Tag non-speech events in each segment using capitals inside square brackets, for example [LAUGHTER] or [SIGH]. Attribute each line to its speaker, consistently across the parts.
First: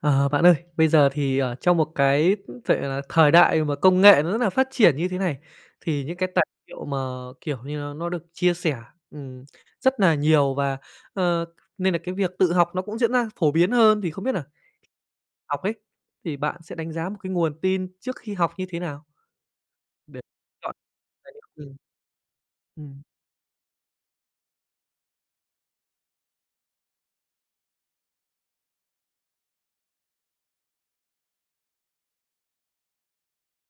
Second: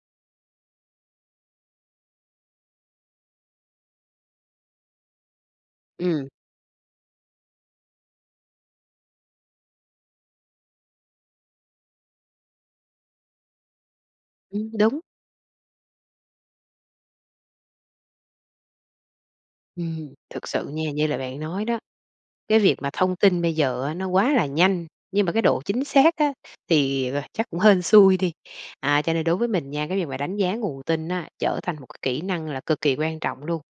Speaker 1: Ờ, bạn ơi, bây giờ thì, ờ, trong một cái, ứ, vệ là thời đại mà công nghệ nó rất là phát triển như thế này, thì những
Speaker 2: Ừm.
Speaker 1: cái tài liệu mà, kiểu như, nó nó được chia sẻ, ừm, rất nà nhiều và, ờ, nên là cái việc tự học nó cũng diễn ra phổ biến hơn, thì không biết nà
Speaker 2: Ừm, đúng.
Speaker 1: học ấy, thì bạn sẽ đánh giá một cái nguồn tin trước khi học như thế nào?
Speaker 2: Ừm,
Speaker 1: Để
Speaker 2: thực sự
Speaker 1: chọn
Speaker 2: nha, như là
Speaker 1: đấy,
Speaker 2: bạn nói
Speaker 1: ừm.
Speaker 2: đó, cái việc mà
Speaker 1: Ừm.
Speaker 2: thông tin bây giờ á nó quá là nhanh, nhưng mà cái độ chính xác á, thì, à, chắc cũng hên xui đi. À, cho nên đối với mình nha, cái việc mà đánh giá nguồn tin á trở thành một cái kỹ năng là cực kỳ quan trọng luôn.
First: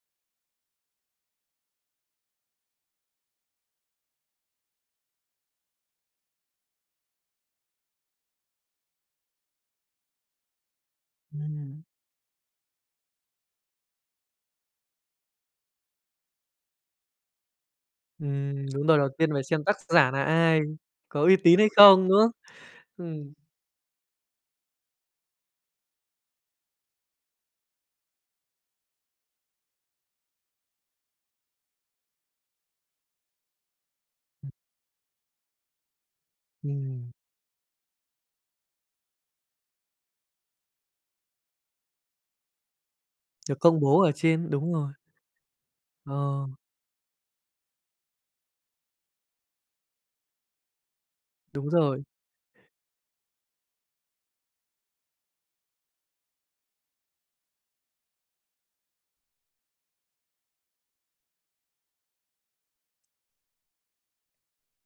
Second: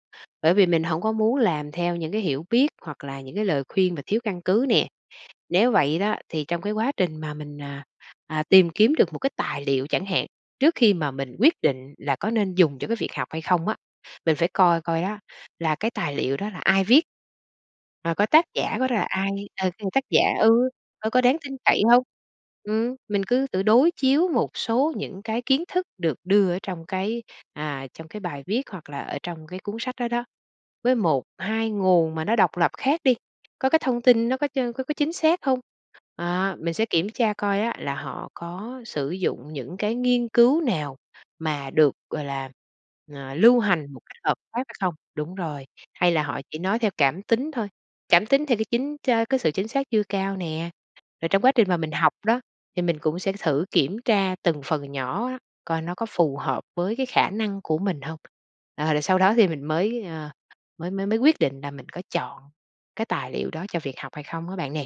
Speaker 2: Bởi vì mình hổng có muốn làm theo những cái hiểu biết hoặc là những cái lời khuyên mà thiếu căn cứ nè. Nếu vậy đó, thì trong cái quá trình mà mình, à, à, tìm kiếm được một cái tài liệu chẳng hạn, trước khi mà mình quyết
Speaker 1: Ừm.
Speaker 2: định là có nên dùng cho cái việc học hay không á, mình phải coi coi đó là cái tài liệu đó là ai viết. Và coi tác
Speaker 1: Ừm,
Speaker 2: giả của
Speaker 1: đúng
Speaker 2: nó
Speaker 1: rồi,
Speaker 2: là
Speaker 1: đầu tiên
Speaker 2: ai,
Speaker 1: phải xem
Speaker 2: ờ,
Speaker 1: tác
Speaker 2: từ tác
Speaker 1: giả
Speaker 2: giả
Speaker 1: nà ai?
Speaker 2: ừ, ờ, có
Speaker 1: Có
Speaker 2: có
Speaker 1: uy
Speaker 2: đáng tin
Speaker 1: tín hay
Speaker 2: cậy hông?
Speaker 1: không, đúng không?
Speaker 2: Ừm, mình
Speaker 1: Ừm.
Speaker 2: cứ tự đối chiếu một số những cái kiến thức được đưa ở trong cái, à, trong cái bài viết hoặc là ở trong cái cuốn sách đó đó, với 1, 2 nguồn mà nó độc lập khác đi, có cái thông tin nó có
Speaker 1: [UNINTELLIGIBLE]
Speaker 2: ch có có chính xác không? À, mình sẽ kiểm
Speaker 1: Ừm.
Speaker 2: tra coi á là họ có sử dụng những cái nghiên cứu nào mà được, gọi là, ờ,
Speaker 1: Được
Speaker 2: lưu
Speaker 1: công
Speaker 2: hành một
Speaker 1: bố ở
Speaker 2: cách hợp
Speaker 1: trên,
Speaker 2: pháp
Speaker 1: đúng
Speaker 2: hay
Speaker 1: rồi.
Speaker 2: không? Đúng rồi, hay
Speaker 1: Ờ.
Speaker 2: là họ chỉ nói theo cảm tính thôi, cảm tính theo cái chính cha cái sự chính xác chưa cao nè. Rồi trong quá
Speaker 1: Đúng
Speaker 2: trình mà mình
Speaker 1: rồi.
Speaker 2: học đó, thì mình cũng sẽ thử kiểm tra từng phần nhỏ á, coi nó có phù hợp với cái khả năng của mình hông? Ờ, rồi sau đó thì mình mới, ờ, mới mới mới quyết định là mình có chọn cái tài liệu đó cho việc học hay không á bạn nè.